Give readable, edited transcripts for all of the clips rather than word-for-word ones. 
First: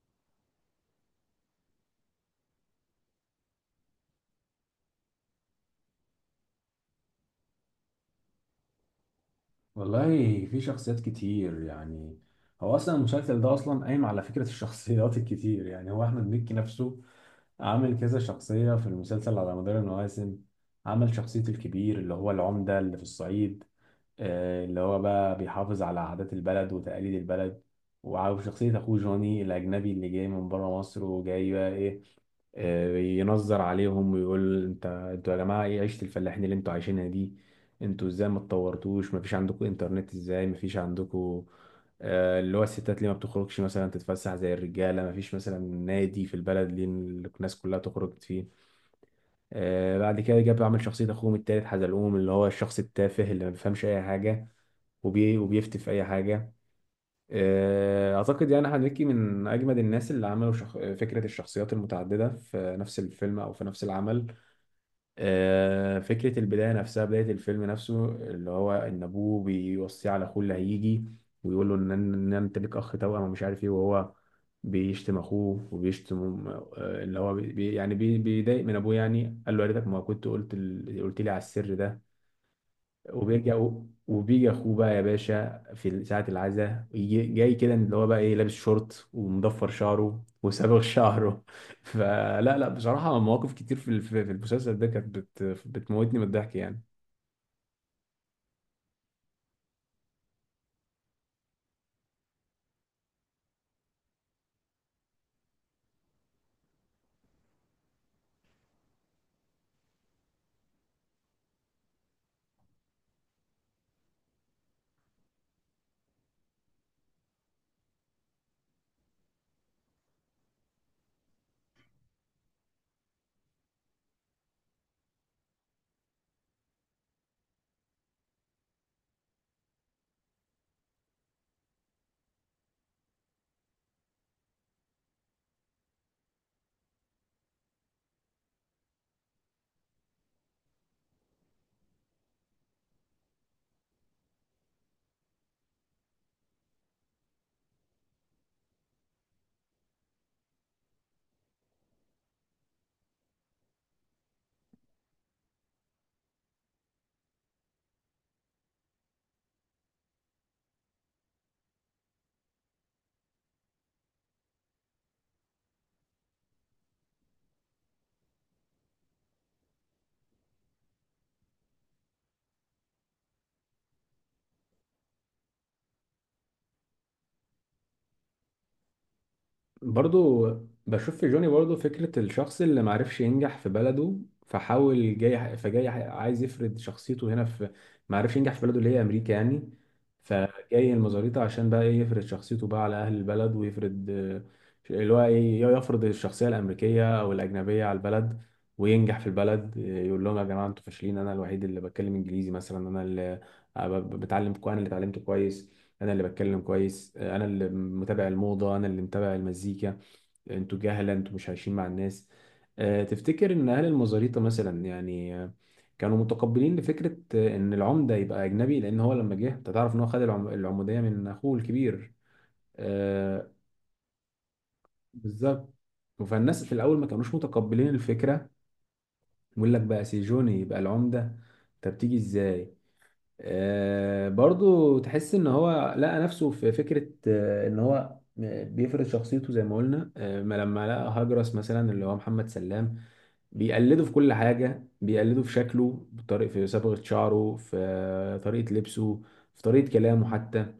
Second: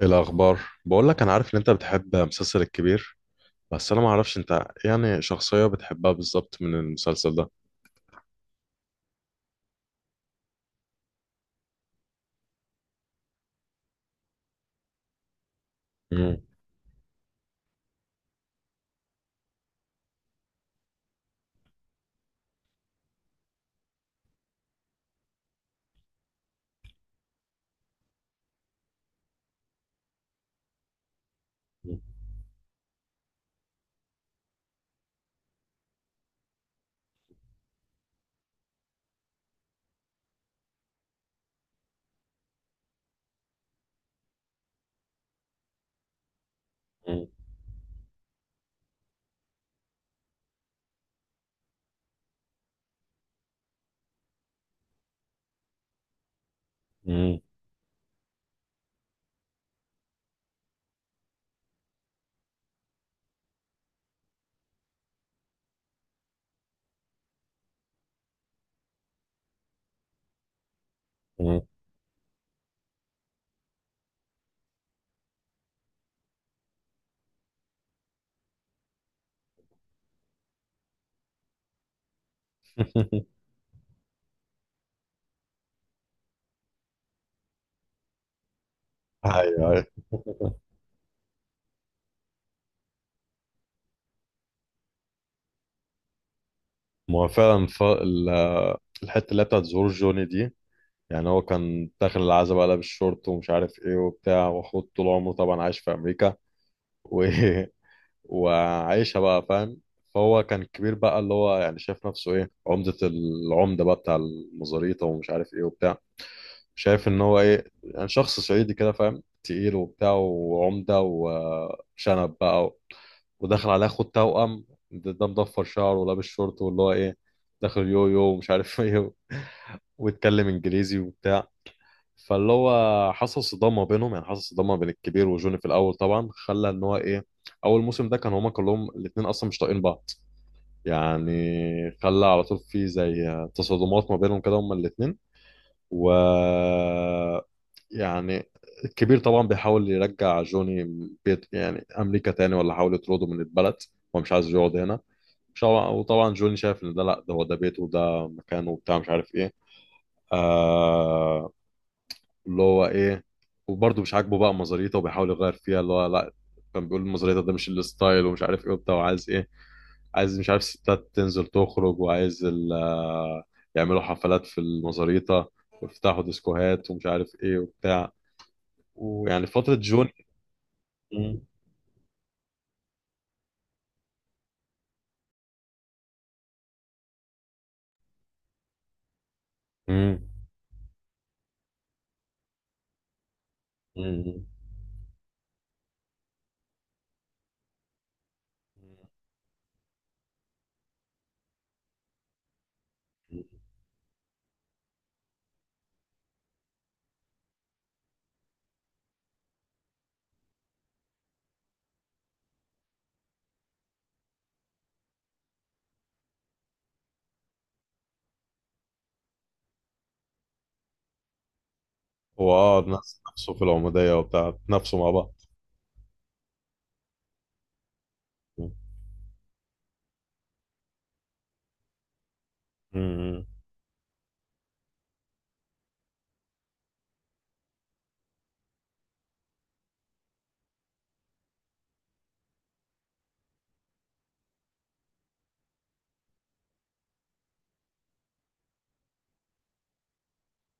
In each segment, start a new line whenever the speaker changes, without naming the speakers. إيه الأخبار؟ بقول لك أنا عارف إن أنت بتحب مسلسل الكبير. بس أنا ما أعرفش أنت يعني شخصية بتحبها بالظبط من المسلسل ده؟
والله في شخصيات كتير يعني. هو اصلا المسلسل ده اصلا قايم على فكره الشخصيات الكتير، يعني هو احمد
مم.
مكي نفسه عامل كذا شخصيه في المسلسل على مدار المواسم. عمل شخصيه الكبير اللي هو العمده اللي في الصعيد، اللي هو بقى بيحافظ على عادات البلد وتقاليد البلد، وشخصيه اخوه جوني الاجنبي اللي جاي من بره مصر وجاي بقى ايه. ينظر عليهم ويقول انتوا يا جماعه ايه عيشه الفلاحين اللي انتوا عايشينها دي، انتوا ازاي ما اتطورتوش؟ ما فيش عندكم انترنت؟ ازاي ما فيش عندكم؟ اللي هو الستات ليه ما بتخرجش مثلا تتفسح زي الرجاله؟ ما فيش مثلا نادي في البلد ليه
مم.
الناس كلها تخرج فيه؟ بعد كده جاب عمل شخصيه اخوهم التالت حزلقوم اللي هو الشخص التافه اللي ما بيفهمش اي حاجه وبيفتي في اي حاجه.
مم.
اعتقد يعني احمد مكي من اجمد الناس اللي عملوا فكره الشخصيات المتعدده في نفس الفيلم او في نفس العمل. فكره البدايه نفسها، بدايه الفيلم نفسه اللي هو ان ابوه بيوصيه على اخوه اللي هيجي
مم.
ويقول له ان انت ليك اخ توأم ومش عارف ايه، وهو بيشتم اخوه وبيشتم، اللي هو بيضايق من ابوه، يعني قال له يا ريتك ما كنت قلت لي على السر ده. وبيجي اخوه بقى يا باشا في ساعة العزاء، جاي كده اللي هو بقى ايه، لابس شورت
أيوه،
ومضفر
أيوه.
شعره وصابغ شعره. فلا لا، بصراحة مواقف كتير في ال- في في المسلسل ده كانت بتموتني من الضحك يعني.
ما هو فعلا الحتة اللي هي بتاعت ظهور جوني دي، يعني هو كان داخل العزبة، قلب الشورت ومش عارف إيه وبتاع، وأخوه طول عمره طبعا عايش في أمريكا و... وعايشها بقى، فاهم. فهو كان كبير بقى، اللي هو يعني شايف نفسه إيه، عمدة العمدة بقى بتاع المزاريطة ومش عارف إيه وبتاع. شايف ان هو ايه، يعني شخص صعيدي كده، فاهم، تقيل وبتاع وعمده وشنب بقى وداخل على اخو التوأم ده مضفر شعره ولابس شورت واللي هو ايه، داخل يو يو ومش عارف ايه، ويتكلم انجليزي وبتاع. فاللي هو حصل صدام ما بينهم، يعني حصل صدام ما بين الكبير وجوني في الاول، طبعا خلى ان هو ايه، اول موسم ده كان هما كلهم الاتنين اصلا مش طايقين بعض، يعني، خلى على طول في زي تصادمات ما بينهم كده هما الاتنين، و، يعني، الكبير طبعا بيحاول يرجع جوني بيت، يعني، امريكا تاني، ولا حاول يطرده من البلد. هو مش عايز يقعد هنا. مش هو- وطبعا جوني شايف ان ده، لا ده هو ده بيته وده مكانه وبتاع، مش عارف ايه. آه، اللي هو ايه، وبرضه مش عاجبه بقى مزاريته، وبيحاول يغير فيها اللي هو لا. كان بيقول مزاريته ده مش الستايل، ومش عارف ايه وبتاع، وعايز ايه، عايز مش عارف ستات تنزل تخرج، وعايز يعملوا حفلات في المزاريطة، ويفتحوا ديسكوهات ومش عارف ايه وبتاع. ويعني فترة جون.
برضو بشوف في
مم.
جوني برضو فكرة الشخص اللي معرفش ينجح في بلده، فحاول جاي فجاي عايز يفرض شخصيته هنا في، معرفش ينجح في بلده اللي هي أمريكا يعني.
امم.
فجاي المزاريطة عشان بقى إيه يفرض شخصيته بقى على أهل البلد ويفرض،
مم.
اللي هو إيه، يفرض الشخصية الأمريكية أو الأجنبية على البلد وينجح في البلد. يقول لهم يا جماعة أنتوا فاشلين، أنا الوحيد اللي بتكلم إنجليزي مثلا، أنا اللي أنا اللي اتعلمت كويس، انا اللي بتكلم كويس، انا اللي متابع الموضه، انا اللي متابع المزيكا، انتوا جهله، انتوا مش عايشين مع الناس. تفتكر ان اهل المزاريطه مثلا يعني، كانوا متقبلين لفكره ان العمده يبقى اجنبي؟ لان هو لما جه انت تعرف ان هو خد العموديه من اخوه الكبير.
هو الناس
آه،
نفسه في العمودية وبتاع، نفسه مع بعض.
بالظبط. فالناس في الاول ما كانوش متقبلين الفكره، يقول لك بقى سيجوني يبقى العمده؟ طب تيجي ازاي؟
مم.
برضو تحس ان هو لقى نفسه في فكرة ان هو بيفرض شخصيته زي ما قلنا، آه، ما لما لقى هجرس مثلا اللي هو محمد سلام بيقلده في كل حاجة، بيقلده في شكله، بطريقة في صبغة شعره، في طريقة لبسه، في طريقة كلامه حتى.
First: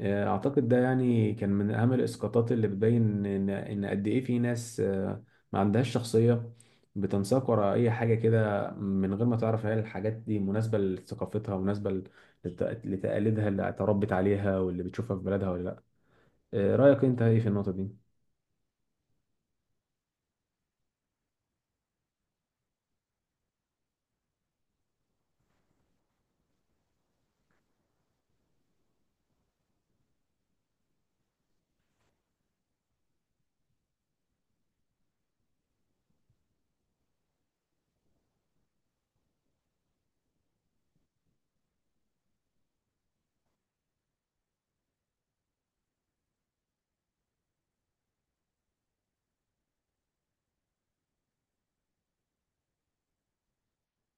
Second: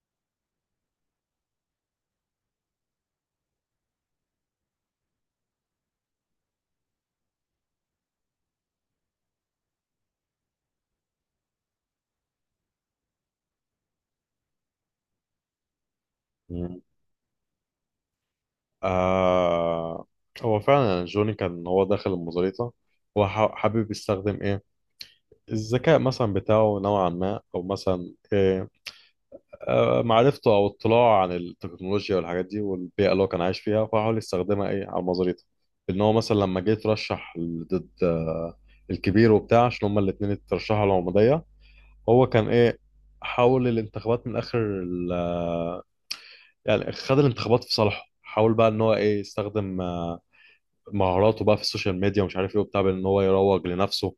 اعتقد ده يعني كان من اهم الاسقاطات اللي بتبين ان قد ايه في ناس ما عندهاش شخصيه، بتنساق وراء اي حاجه كده من غير ما تعرف هل الحاجات دي مناسبه لثقافتها، مناسبه لتقاليدها اللي اتربت عليها واللي بتشوفها في بلدها ولا لا.
مم.
رايك انت ايه في النقطه دي؟
آه، هو فعلا يعني جوني كان هو داخل المزاريطة، هو حابب يستخدم ايه، الذكاء مثلا بتاعه نوعا ما، او مثلا ايه، معرفته او اطلاعه عن التكنولوجيا والحاجات دي، والبيئه اللي هو كان عايش فيها، فحاول يستخدمها ايه على مزاريته. ان هو مثلا لما جه يترشح ضد الكبير وبتاع، عشان هما الاثنين اترشحوا العموديه. هو كان ايه، حاول الانتخابات من اخر يعني خد الانتخابات في صالحه، حاول بقى ان هو ايه يستخدم مهاراته بقى في السوشيال ميديا ومش عارف ايه وبتاع، بان هو يروج لنفسه.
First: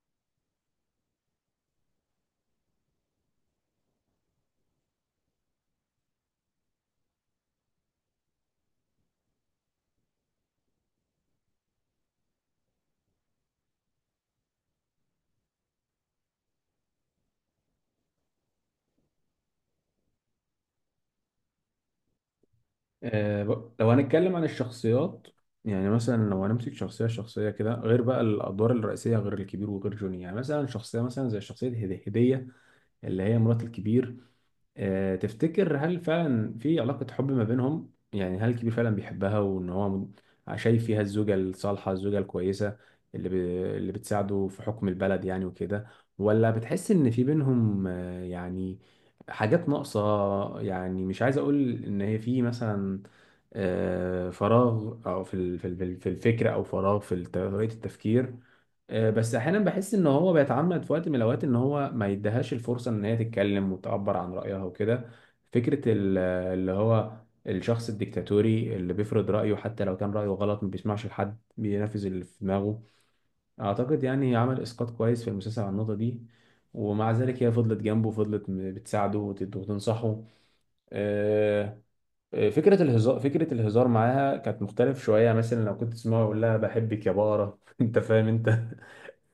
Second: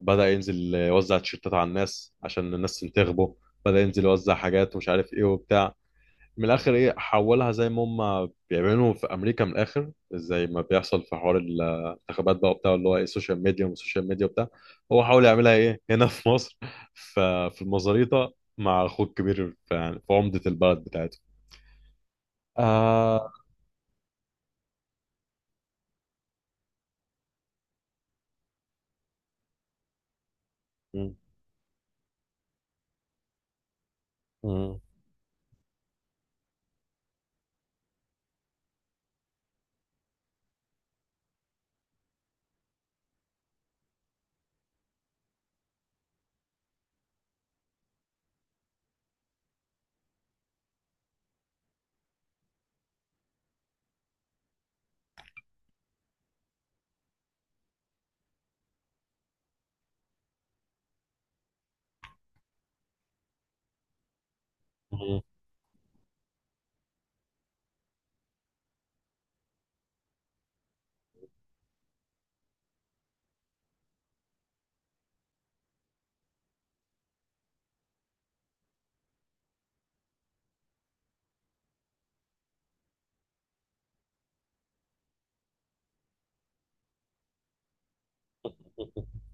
بدأ ينزل يوزع تيشيرتات على الناس عشان الناس تنتخبه. بدأ ينزل يوزع حاجات ومش عارف ايه وبتاع. من الاخر ايه، حولها زي ما هم بيعملوا في امريكا، من الاخر زي ما بيحصل في حوار الانتخابات بقى وبتاع، اللي هو ايه السوشيال ميديا والسوشيال ميديا وبتاع. هو حاول يعملها ايه هنا في مصر ف- في المزاريطه مع اخوه الكبير، يعني في عمده البلد بتاعته. آه.
لو هنتكلم عن الشخصيات، يعني مثلا لو هنمسك شخصية شخصية كده غير بقى الأدوار الرئيسية، غير الكبير وغير جوني، يعني مثلا شخصية
مم،
مثلا زي شخصية هدية اللي هي مرات الكبير.
مم،
تفتكر هل فعلا في علاقة حب ما بينهم؟ يعني هل الكبير فعلا بيحبها وان هو شايف فيها الزوجة الصالحة، الزوجة الكويسة اللي ب... اللي بتساعده في حكم البلد يعني وكده؟ ولا بتحس ان في بينهم يعني حاجات ناقصة؟ يعني مش عايز اقول ان هي في مثلا فراغ، او في الفكر، او فراغ طريقة التفكير. بس احيانا بحس ان هو بيتعمد في وقت من الاوقات ان هو ما يديهاش الفرصه ان هي تتكلم وتعبر عن رايها وكده.
مم،
فكره ال- اللي هو الشخص الديكتاتوري اللي بيفرض رايه حتى لو كان رايه غلط، ما بيسمعش لحد، بينفذ اللي في دماغه. اعتقد يعني عمل اسقاط كويس في المسلسل على النقطه دي. ومع ذلك هي فضلت جنبه، فضلت بتساعده وتنصحه. آه، فكرة الهزار، فكرة الهزار معاها كانت مختلف شوية، مثلا لو كنت تسمعه يقول لها بحبك يا بارة انت فاهم انت.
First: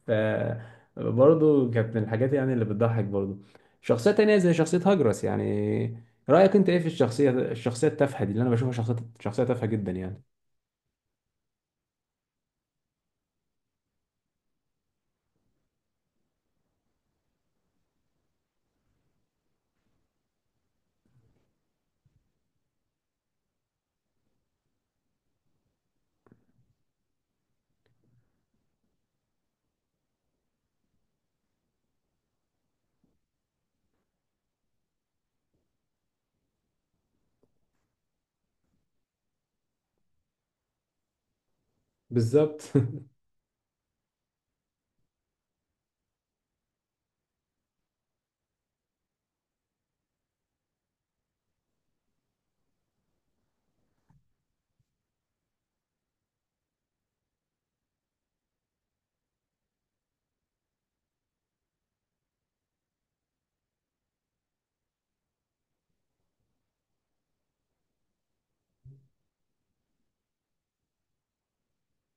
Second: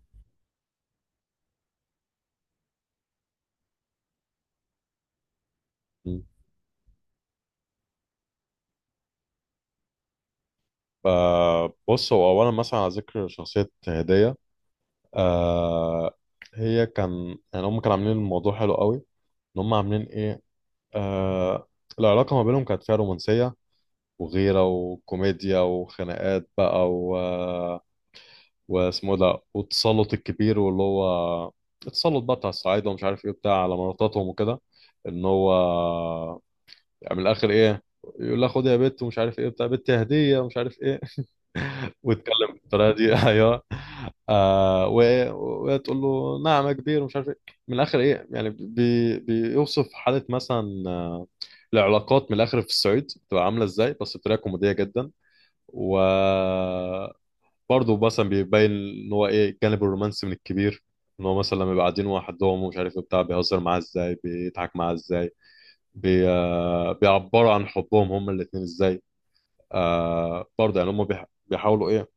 ف برضه كانت من الحاجات يعني اللي بتضحك برضه. شخصية تانية زي شخصية هجرس يعني،
مم.
رأيك انت ايه في الشخصية الشخصية التافهة دي اللي انا بشوفها شخصية شخصية تافهة جدا يعني؟
فبص، هو اولا مثلا على ذكر شخصيه هديه، آه، هي كان يعني هم كانوا عاملين الموضوع حلو قوي. ان هم عاملين ايه، آه، العلاقه ما بينهم كانت فيها رومانسيه، وغيرة وكوميديا وخناقات بقى واسمه ده، والتسلط الكبير، واللي هو التسلط بقى بتاع الصعايدة، ومش عارف ايه بتاع على مراتاتهم وكده، ان هو، يعني، من الاخر ايه، يقول لها خد يا بت، ومش عارف ايه بتاع، بت هدية ومش عارف ايه. ويتكلم
بالظبط.
بالطريقة دي ايوه. آه، وهي تقول له نعم يا كبير، ومش عارف ايه. من الاخر ايه، يعني بيوصف حالة مثلا، العلاقات من الاخر في الصعيد بتبقى عاملة ازاي، بس بطريقة كوميدية جدا. وبرضه مثلا بيبين ان هو ايه الجانب الرومانسي من الكبير. ان هو مثلا لما يبقى قاعدين وحدهم ومش عارف إيه بتاع، بيهزر معاه ازاي، بيضحك معاه ازاي، بي... آه، بيعبروا عن حبهم هما الاتنين ازاي. آه، برضه يعني هما بيحاولوا ايه،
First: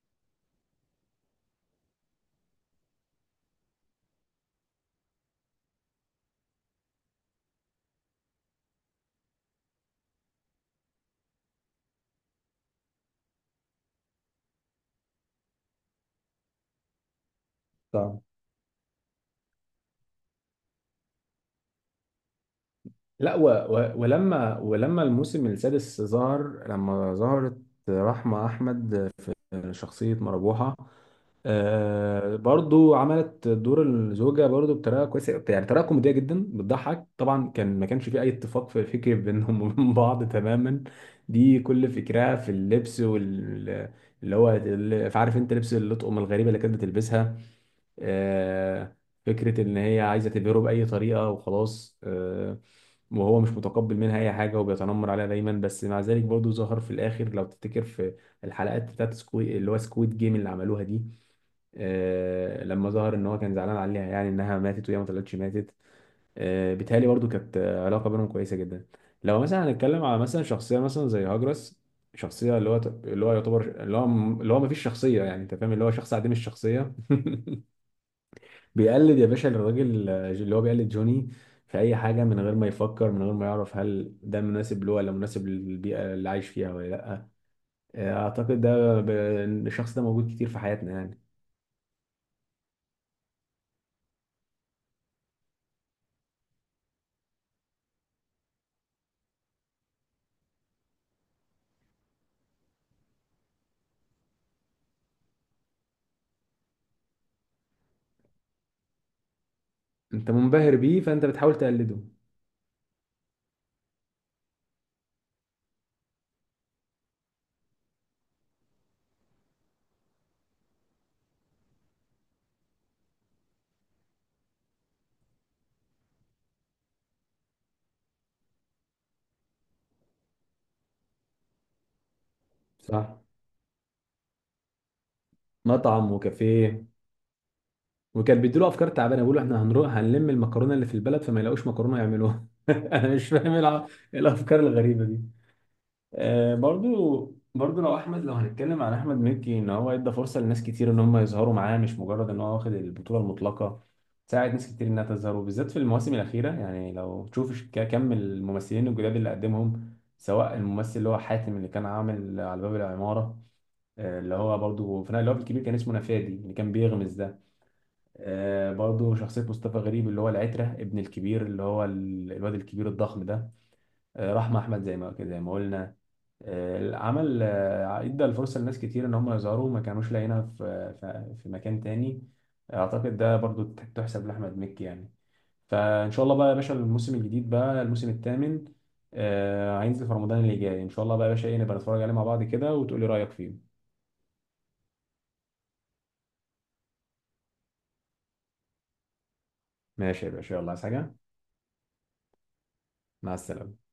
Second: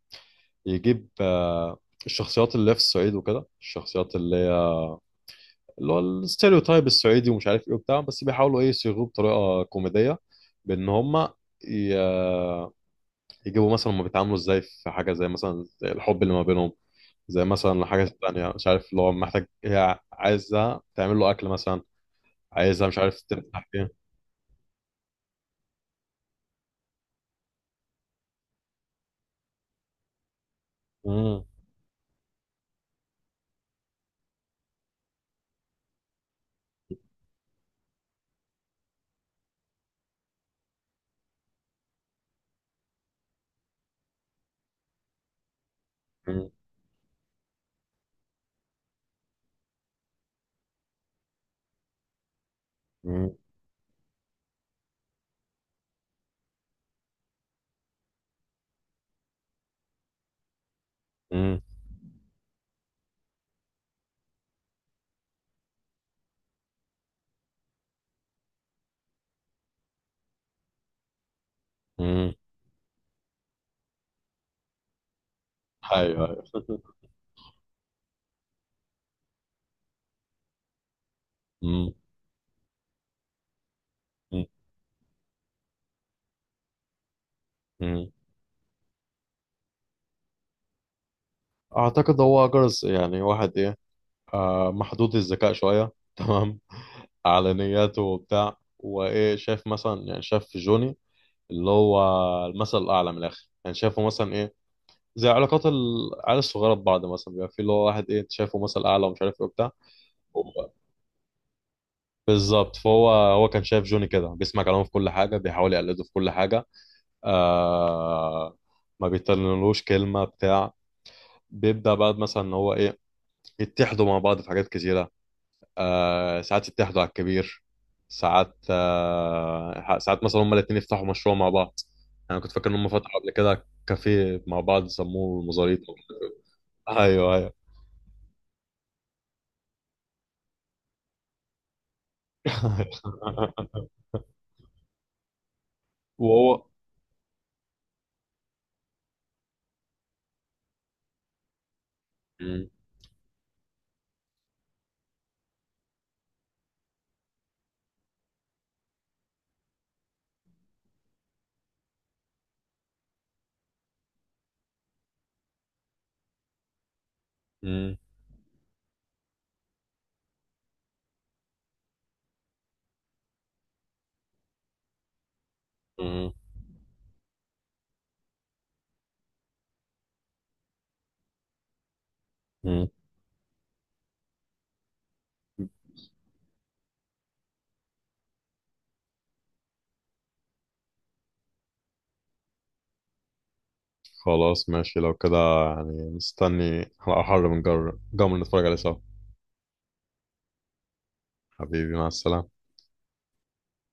يجيب الشخصيات اللي هي في الصعيد وكده، الشخصيات اللي هي، اللي هو الستيreotype الصعيدي، ومش عارف ايه وبتاع، بس بيحاولوا ايه يصيغوه بطريقة كوميدية، بان هما ي... يجيبوا مثلا، هما بيتعاملوا ازاي في حاجه، زي مثلا، زي الحب اللي ما بينهم، زي مثلا حاجه
طبعا.
تانية، مش عارف اللي هو محتاج، هي عايزها تعمل له اكل مثلا، عايزها مش عارف
لا،
تفتح ايه.
ولما الموسم السادس ظهر لما ظهرت رحمة أحمد في شخصية مربوحة،
مم،
آه برضو عملت دور الزوجة برضو بطريقة كويسة، يعني طريقة كوميدية جدا بتضحك طبعا. كان ما كانش في أي اتفاق في فكري بينهم وبين بعض تماما. دي كل فكرها في اللبس وال، اللي هو عارف انت لبس اللطقم الغريبة
مم،
اللي كانت بتلبسها. آه، فكرة ان هي عايزة تبهره بأي طريقة وخلاص. آه،
مم،
وهو مش متقبل منها أي حاجة وبيتنمر عليها دايما. بس مع ذلك برضو ظهر في الآخر لو تفتكر في الحلقات بتاعت سكوي اللي هو سكويد جيم اللي عملوها دي.
مم،
لما ظهر ان هو كان زعلان عليها، يعني انها ماتت وهي ما طلعتش ماتت. بيتهيألي برضو كانت علاقه بينهم كويسه جدا. لو مثلا هنتكلم على مثلا شخصيه مثلا زي هاجرس،
مم.
شخصيه اللي هو اللي هو يعتبر اللي هو اللي هو ما فيش شخصيه، يعني انت فاهم اللي هو شخص
ايوه،
عديم
ايوه
الشخصيه. بيقلد يا باشا الراجل، اللي هو بيقلد جوني في
مم،
اي حاجه، من غير ما يفكر، من غير ما يعرف هل ده
مم،
مناسب له ولا مناسب للبيئه اللي عايش فيها ولا لا.
مم.
آه، اعتقد ده ب- الشخص ده موجود كتير في حياتنا يعني.
اعتقد هو جرس، يعني واحد ايه، آه، محدود الذكاء شويه تمام، على نياته وبتاع، وايه شايف، مثلا يعني، شايف في جوني، اللي هو المثل الاعلى من الاخر، يعني شايفه مثلا ايه، زي علاقات العيال الصغيره ببعض، مثلا بيبقى في اللي هو واحد ايه، أنت شايفه مثل اعلى ومش عارف ايه وبتاع.
انت
هو-
منبهر بيه فانت بتحاول تقلده.
بالظبط. فهو كان شايف جوني كده، بيسمع كلامه في كل حاجه، بيحاول يقلده في كل حاجه، آه، ما بيتكلملوش كلمه بتاع. بيبدا بقى مثلا ان هو ايه، يتحدوا مع بعض في حاجات كتيره، آه، ساعات يتحدوا على الكبير، ساعات مثلا هما الاتنين يفتحوا مشروع مع بعض. انا كنت فاكر ان هم
صح،
فتحوا قبل كده كافيه مع بعض، سموه المزاريط.
مطعم وكافيه،
ايوه، ايوه
وكان بيديله افكار تعبانه، بيقولوا احنا هنروح هنلم المكرونه اللي في البلد فما يلاقوش مكرونه يعملوها. انا مش فاهم إيه الافكار الغريبه دي. آه،
وهو.
برضو لو احمد، لو هنتكلم عن احمد مكي، ان هو ادى فرصه لناس كتير ان هم يظهروا معاه، مش مجرد ان هو
مم.
واخد البطوله المطلقه. ساعد ناس كتير انها تظهر، وبالذات في المواسم الاخيره يعني، لو تشوف كم الممثلين الجداد اللي قدمهم، سواء الممثل اللي هو حاتم اللي كان عامل على باب العماره، اللي هو برضه في اللي هو في الكبير كان اسمه نفادي اللي كان بيغمز ده.
مم.
برضه شخصية مصطفى غريب اللي هو العترة ابن الكبير اللي هو الواد الكبير الضخم ده. رحمة أحمد زي ما قلنا.
مم.
آه، عمل آه، ادى الفرصة لناس كتير إن هم يظهروا، ما كانوش لاقيينها في مكان تاني.
مم.
أعتقد ده برضه تحسب لأحمد مكي يعني. فإن شاء الله بقى يا باشا الموسم الجديد بقى، الموسم الثامن هينزل في رمضان اللي جاي، إن شاء الله بقى يا باشا إيه نبقى نتفرج عليه مع بعض كده وتقولي رأيك فيه.
خلاص ماشي، لو كده، يعني مستني على أحر من جمر، نتفرج عليه سوا.
ماشي يا باشا، يلا عايز حاجة؟
حبيبي، مع السلامة.
مع السلامة.